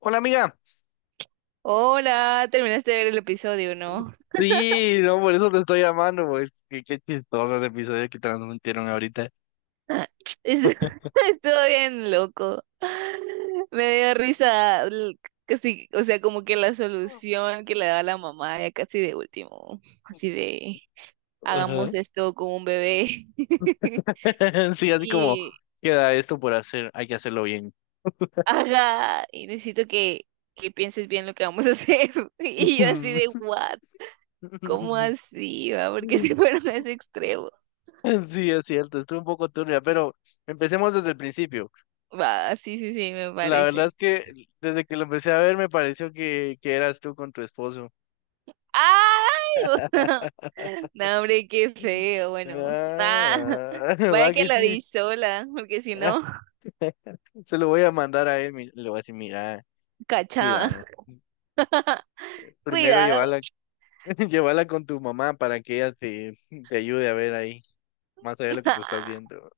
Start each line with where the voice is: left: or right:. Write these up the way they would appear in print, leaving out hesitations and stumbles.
left: Hola amiga,
right: Hola, terminaste de ver el episodio, ¿no?
left: sí, no, por eso te estoy llamando, pues qué chistoso ese episodio que transmitieron ahorita.
right: Estuvo estuvo bien loco. Me dio risa, casi, o sea, como que la solución que le da la mamá ya casi de último, así de
left: Ajá.
right: hagamos esto con un bebé.
left: Sí, así como
right: y
left: queda esto por hacer, hay que hacerlo bien.
right: y necesito que pienses bien lo que vamos a hacer. Y yo así de what, ¿cómo así, va? Porque se fueron a ese extremo.
left: Sí, es cierto, estuve un poco turbia, pero empecemos desde el principio.
right: Va, sí, sí, sí, me
left: La verdad
right: parece.
left: es que desde que lo empecé a ver me pareció que eras tú con tu esposo.
right: ¡Ay! No, hombre, qué feo. Bueno, ah,
left: Ah,
right: vaya
left: va
right: que
left: que
right: la
left: sí.
right: di sola, porque si
left: Ah,
right: no,
left: se lo voy a mandar a él, le voy a decir, mira,
right: cachada.
left: cuidado. Primero
right: Cuidado.
left: llévala, llévala con tu mamá para que ella te ayude a ver ahí, más allá de lo que tú estás viendo.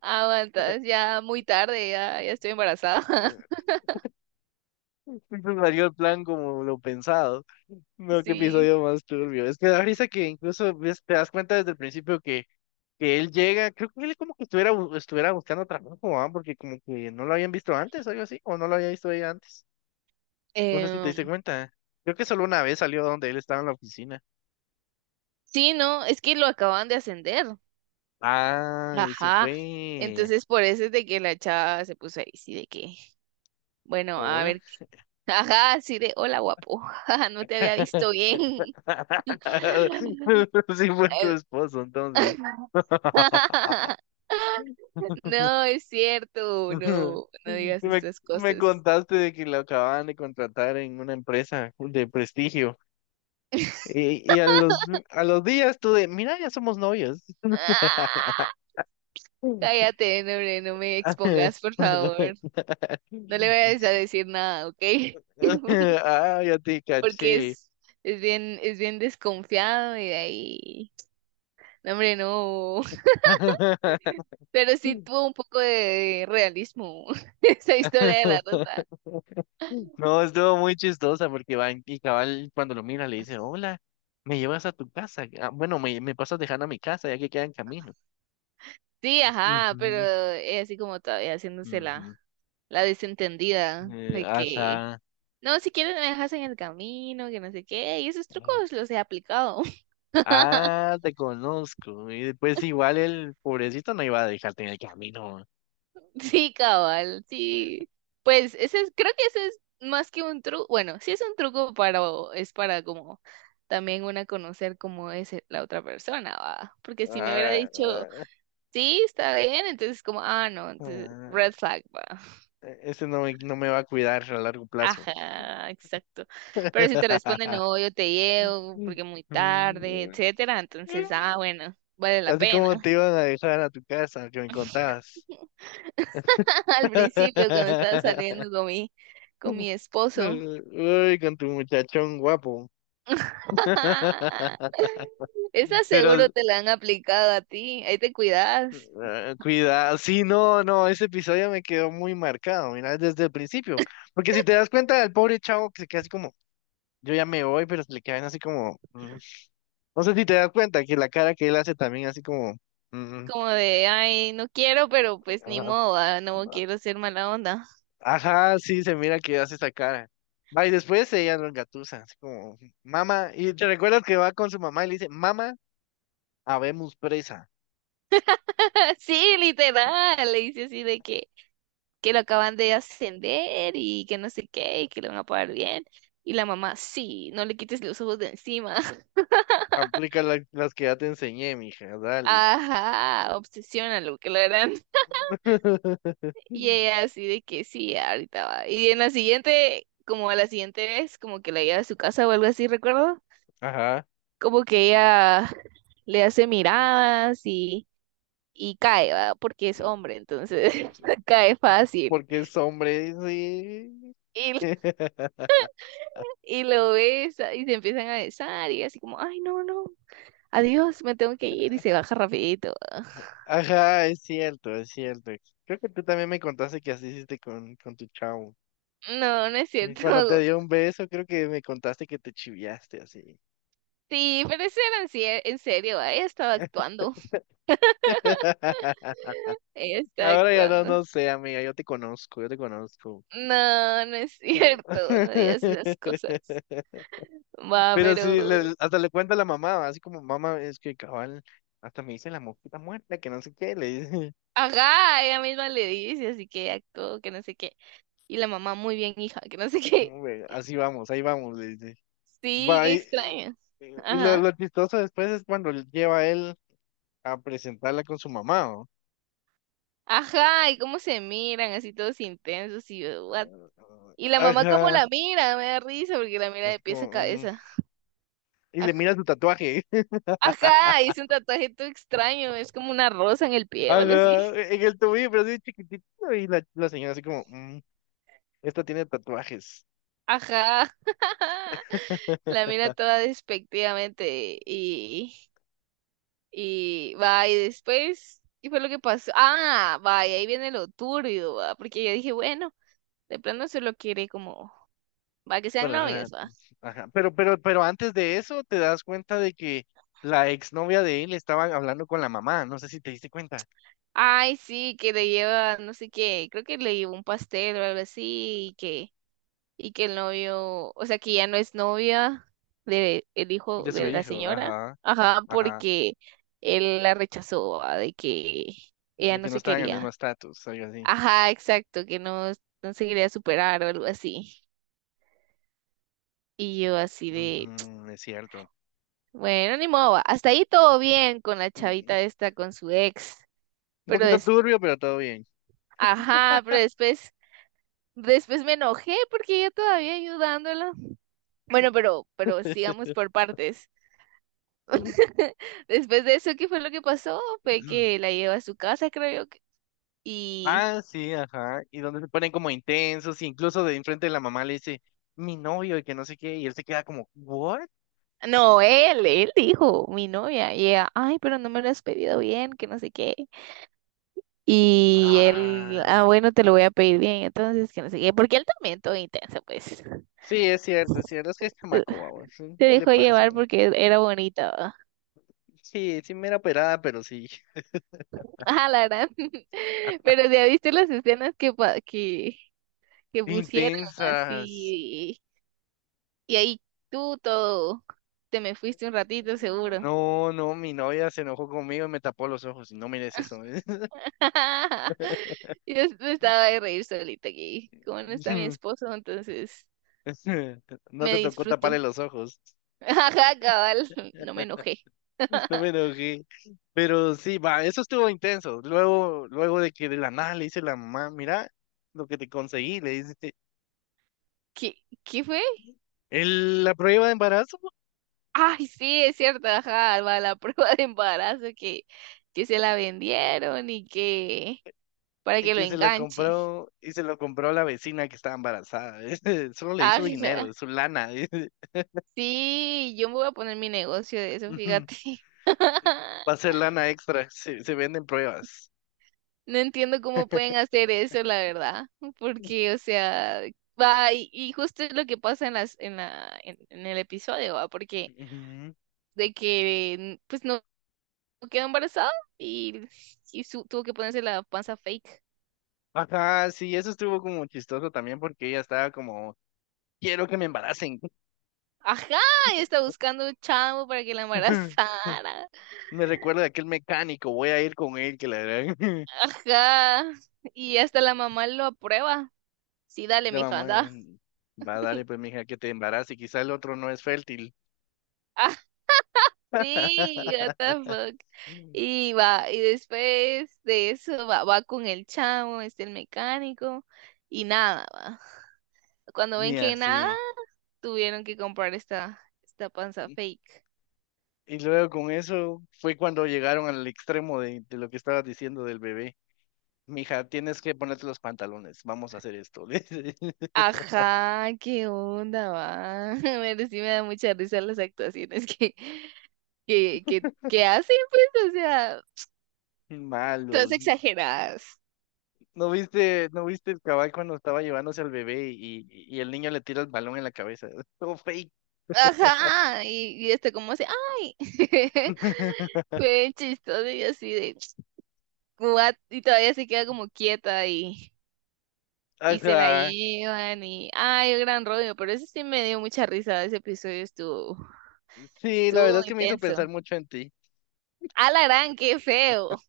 right: Aguantas, ya muy tarde, ya estoy embarazada.
left: Entonces salió el plan como lo pensado. No, qué
right: Sí.
left: episodio más turbio. Es que da risa que incluso te das cuenta desde el principio que él llega, creo que él como que estuviera, estuviera buscando trabajo, ¿ah? Porque como que no lo habían visto antes, algo así, o no lo había visto ella antes. No sé si te
right: Em,
left: diste cuenta. Creo que solo una vez salió donde él estaba en la oficina.
right: sí, no, es que lo acaban de ascender.
left: Ah, eso
right: Ajá,
left: fue.
right: entonces por eso es de que la chava se puso ahí, sí, de que, bueno, a
left: Hola.
right: ver, ajá, así de, hola guapo, no te había visto bien.
left: Sí fue tu
right: Eh,
left: esposo, entonces.
right: No, es cierto, no, no digas estas
left: Me
right: cosas.
left: contaste de que lo acababan de contratar en una empresa de prestigio. A los días tú de, mira, ya somos novios.
right: ¡Ah! Cállate, no, hombre, no me expongas, por favor. No le vayas a decir nada, ¿ok?
left: Ah, ya te
right: Porque
left: caché.
right: es bien desconfiado y de ahí. No, hombre, no. Pero sí tuvo un poco de realismo esa historia de la rosa.
left: No, estuvo muy chistosa porque van y cabal cuando lo mira le dice, hola, me llevas a tu casa. Ah, bueno, me pasas dejando a mi casa ya que queda en camino.
right: Sí, ajá, pero es así como todavía
left: Ujú,
right: haciéndose la,
left: ujú.
right: la desentendida de que
left: Ajá.
right: no, si quieres me dejas en el camino, que no sé qué, y esos trucos los he aplicado.
left: Ah, te conozco. Y después igual el pobrecito no iba a dejarte en el camino.
right: Sí, cabal, sí. Pues ese es, creo que ese es más que un truco, bueno, sí es un truco para, es para como también una conocer cómo es la otra persona, va. Porque si me hubiera
left: Ah,
right: dicho,
left: ah,
right: sí, está bien, entonces como, ah, no, entonces
left: ah,
right: red flag, va.
left: ese no me va a cuidar a largo plazo.
right: Ajá, exacto. Pero si te responde, no, yo te llevo porque muy tarde,
left: Mm.
right: etcétera, entonces, ah, bueno, vale la
left: Así
right: pena.
left: como te iban a dejar a tu casa, que me contabas.
right: Al principio, cuando estaba saliendo con mi esposo.
left: Uy, con tu muchachón guapo.
right: Esa seguro
left: Pero
right: te la han aplicado a ti. Ahí te cuidas.
left: cuidado, sí, no, no, ese episodio me quedó muy marcado, mira, desde el principio. Porque si te das cuenta el pobre chavo que se queda así como, yo ya me voy, pero se le quedan así como, mm. No sé si te das cuenta que la cara que él hace también así como, mm,
right: Como de, ay, no quiero, pero pues ni modo, ah, no
left: mm,
right: quiero ser mala onda.
left: ajá, sí, se mira que hace esa cara. Va, y después ella lo engatusa, así como, mamá, y te recuerdas que va con su mamá y le dice, mamá, habemos presa.
right: Sí, literal. Le dice así de que lo acaban de ascender y que no sé qué, y que le van a pagar bien. Y la mamá, sí, no le quites los ojos de encima.
left: Aplica las que ya te enseñé, mija, dale.
right: Ajá, obsesiónalo, que lo harán. Y ella así de que sí, ahorita va. Y en la siguiente, como a la siguiente vez, como que la lleva a su casa o algo así, recuerdo,
left: Ajá.
right: como que ella le hace miradas y cae, ¿va? Porque es
left: Mm,
right: hombre, entonces
left: mm,
right: cae fácil.
left: porque es hombre, sí.
right: Y, y lo besa y se empiezan a besar y así como, ay, no, no, adiós, me tengo que ir y se baja rapidito, ¿va?
left: Ajá, es cierto, es cierto. Creo que tú también me contaste que así hiciste con tu chavo.
right: No, no es
left: Y cuando te
right: cierto.
left: dio un beso, creo que me contaste que te chiviaste así.
right: Sí, pero eso era en serio, ¿va? Ella estaba actuando, ella estaba
left: Ahora ya no,
right: actuando.
left: no sé, amiga, yo te conozco, yo te conozco.
right: No, no es cierto, no digas esas cosas. Va,
left: Pero sí,
right: pero.
left: hasta le cuenta a la mamá, así como mamá, es que cabal, hasta me dice la mosquita muerta, que no sé qué, le dice,
right: Ajá, ella misma le dice, así que actuó, que no sé qué. Y la mamá, muy bien, hija, que no sé qué.
left: "No, güey, así vamos, ahí vamos, le dice.
right: Sí,
left: Va,
right: qué extraño.
left: y
right: Ajá.
left: lo chistoso después es cuando lleva a él a presentarla con su mamá, ¿o?
right: Ajá, y cómo se miran, así todos intensos y yo, what. Y la mamá cómo
left: Ajá,
right: la mira, me da risa porque la mira de
left: así
right: pies
left: como,
right: a
left: mm,
right: cabeza.
left: y le
right: Aj-
left: mira su tatuaje.
right: Ajá, hizo un tatuaje todo extraño, es como una rosa en el pie o algo así.
left: Ajá, en el tobillo, pero así chiquitito. Y la señora así como, mm, Esta tiene tatuajes.
right: Ajá. La mira toda despectivamente y va, y después, ¿qué fue lo que pasó? Ah, va, y ahí viene lo turbio, va, porque yo dije, bueno, de plano solo quiere como, va, que sean
left: Bueno, ajá,
right: novios, va.
left: ajá. Pero antes de eso te das cuenta de que la exnovia de él estaba hablando con la mamá, no sé si te diste cuenta,
right: Ay, sí, que le lleva, no sé qué, creo que le llevó un pastel o algo así, y que, el novio, o sea, que ya no es novia de el
left: de
right: hijo
left: su
right: de la
left: hijo,
right: señora,
left: ajá,
right: ajá,
left: ajá,
right: porque él la rechazó, va, de que ella
left: de que
right: no
left: no
right: se
left: estaban en el mismo
right: quería,
left: estatus, algo así.
right: ajá, exacto, que no, no se quería superar o algo así. Y yo así de,
left: Ujú, es cierto.
right: bueno, ni modo, va. Hasta ahí todo bien con la
left: Mm,
right: chavita esta, con su ex,
left: Un
right: pero
left: poquito
right: des,
left: turbio, pero todo bien.
right: ajá, pero después me enojé porque yo todavía ayudándola. Bueno, pero sigamos por partes. Después de eso, ¿qué fue lo que pasó? Fue que la llevó a su casa, creo yo, y
left: Ah, sí, ajá. Y donde se ponen como intensos, y incluso de enfrente de la mamá le dice, mi novio, y que no sé qué, y él se queda como, ¿what?
right: no, él dijo, mi novia, y ella, ay, pero no me lo has pedido bien, que no sé qué. Y él,
left: Ah.
right: ah, bueno, te lo voy a pedir bien, entonces, que no sé qué, porque él también todo intenso, pues,
left: Sí, es cierto, es cierto, es que es chamaco, guau, sí,
right: se
left: sí le
right: dejó
left: pasa.
right: llevar
left: Güey.
right: porque era bonito, ¿no?
left: Sí, sí, mera operada, pero sí.
right: ah, la verdad, pero ya viste las escenas que pusieron
left: Intensas.
right: así, y ahí tú todo, te me fuiste un ratito seguro,
left: No, no, mi novia se enojó conmigo y me tapó los ojos. Y No mires eso.
right: yo estaba de reír solita aquí, como no está mi esposo, entonces,
left: No
right: me
left: te tocó
right: disfruto,
left: taparle los ojos.
right: ajá, cabal, no me enojé.
left: No me enojé. Pero sí, va, eso estuvo intenso. Luego, luego de que de la nada le dice la mamá, mira lo que te conseguí, le dice,
right: ¿qué, qué fue?
left: La prueba de embarazo.
right: Ay, sí, es cierto, ajá, va la prueba de embarazo que, se la vendieron y que para
left: Y
right: que lo
left: que se la
right: enganche.
left: compró, y se lo compró a la vecina que estaba embarazada. Solo le hizo
right: Ajá.
left: dinero, su lana.
right: Sí, yo me voy a poner mi negocio de eso,
left: Ujú.
right: fíjate.
left: Va a ser lana extra, se venden pruebas.
right: No entiendo cómo pueden hacer eso, la verdad, porque, o sea, va, y justo es lo que pasa en las, en la, en el episodio, va, porque
left: Ujú.
right: de que, pues, no quedó embarazada y, y tuvo que ponerse la panza fake.
left: Ajá, sí, eso estuvo como chistoso también porque ella estaba como, quiero que me embaracen.
right: Ajá, y está buscando un chavo para que la embarazara.
left: Me recuerdo de aquel mecánico, voy a ir con él, que la verdad.
right: Ajá. Y hasta la mamá lo aprueba. Sí, dale,
left: La
right: mija,
left: mamá,
right: anda.
left: va, dale pues, mija, que te embarace, quizá el otro no es fértil.
right: Ah, sí, what the fuck. Y va, y después de eso va, con el chavo, este el mecánico, y nada, va. Cuando ven
left: Ni
right: que nada,
left: así.
right: tuvieron que comprar esta panza fake.
left: Y luego con eso fue cuando llegaron al extremo de lo que estabas diciendo del bebé. Mija, tienes que ponerte los pantalones, vamos a hacer esto. le dice.
right: Ajá, qué onda, va. Pero sí me da mucha risa las actuaciones que hacen, pues, o sea, todas
left: Malos.
right: exageradas.
left: No viste el cabal cuando estaba llevándose al bebé y el niño le tira el balón en la cabeza? Todo fake.
right: Ajá, y esto como así, ay, fue chistoso y así de, what, y todavía se queda como quieta y se la
left: Ajá.
right: llevan y, ay, gran rollo, pero eso sí me dio mucha risa, ese episodio estuvo,
left: Sí, la
right: estuvo
left: verdad es que me hizo
right: intenso.
left: pensar mucho en ti.
right: A la gran, qué feo.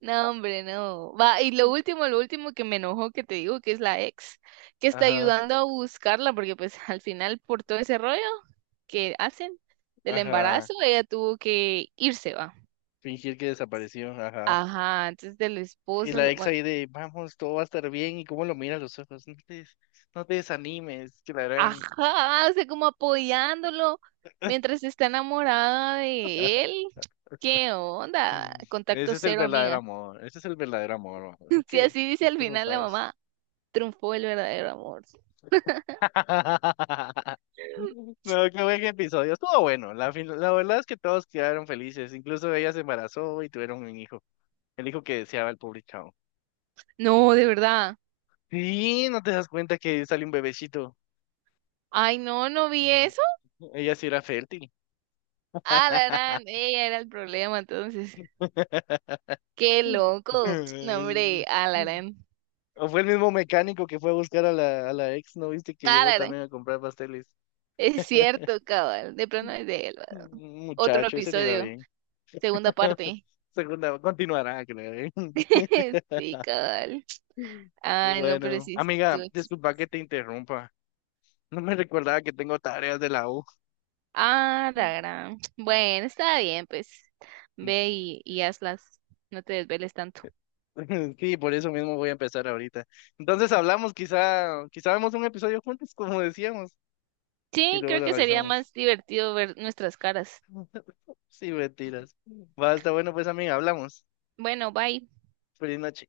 right: No, hombre, no. Va, y lo último que me enojó que te digo que es la ex, que está
left: Ajá,
right: ayudando a buscarla, porque pues al final por todo ese rollo que hacen del
left: ajá.
right: embarazo, ella tuvo que irse, va.
left: Fingir que desapareció, ajá.
right: Ajá, entonces del
left: Y
right: esposo,
left: la ex
right: bueno,
left: ahí de, vamos, todo va a estar bien. ¿Y cómo lo mira a los ojos? No te desanimes, que la harán.
right: ajá, o sea, como apoyándolo mientras está enamorada de él. ¿Qué onda?
left: Mm.
right: Contacto
left: Ese es el
right: cero,
left: verdadero
right: amiga.
left: amor, ese es el verdadero amor, bro. ¿Eso
right: Si
left: qué?
right: así dice
left: No,
right: al
left: tú no
right: final la
left: sabes.
right: mamá, triunfó el verdadero amor.
left: No, qué buen episodio. Estuvo bueno. La verdad es que todos quedaron felices. Incluso ella se embarazó y tuvieron un hijo. El hijo que deseaba el pobre chavo.
right: No, de verdad.
left: Sí, no te das cuenta que sale un bebecito.
right: Ay, no, no vi
left: Mm,
right: eso.
left: ella sí era fértil.
right: Alarán, ella era el problema, entonces. Qué loco. No, hombre, Alarán.
left: O fue el mismo mecánico que fue a buscar a a la ex, ¿no viste que llegó
right: Alarán.
left: también a comprar pasteles?
right: Es cierto, cabal. De pronto es de él, ¿verdad?
left: Mm,
right: Otro
left: muchacho, ese le iba
right: episodio,
left: bien.
right: segunda parte.
left: Segunda, continuará, que le iba bien.
right: Sí, cabal. Ay, no, pero
left: Bueno,
right: sí
left: amiga,
right: estuvo.
left: disculpa que te interrumpa. No me recordaba que tengo tareas de la U.
right: Ah, la gran. Bueno, está bien, pues. Ve y hazlas. No te desveles tanto.
left: Sí, por eso mismo voy a empezar ahorita. Entonces hablamos, quizá vemos un episodio juntos, como decíamos, y
right: Sí,
left: luego
right: creo
left: lo
right: que sería
left: analizamos.
right: más divertido ver nuestras caras.
left: Sí, mentiras. Va, está bueno, pues amiga, hablamos.
right: Bueno, bye.
left: Feliz noche.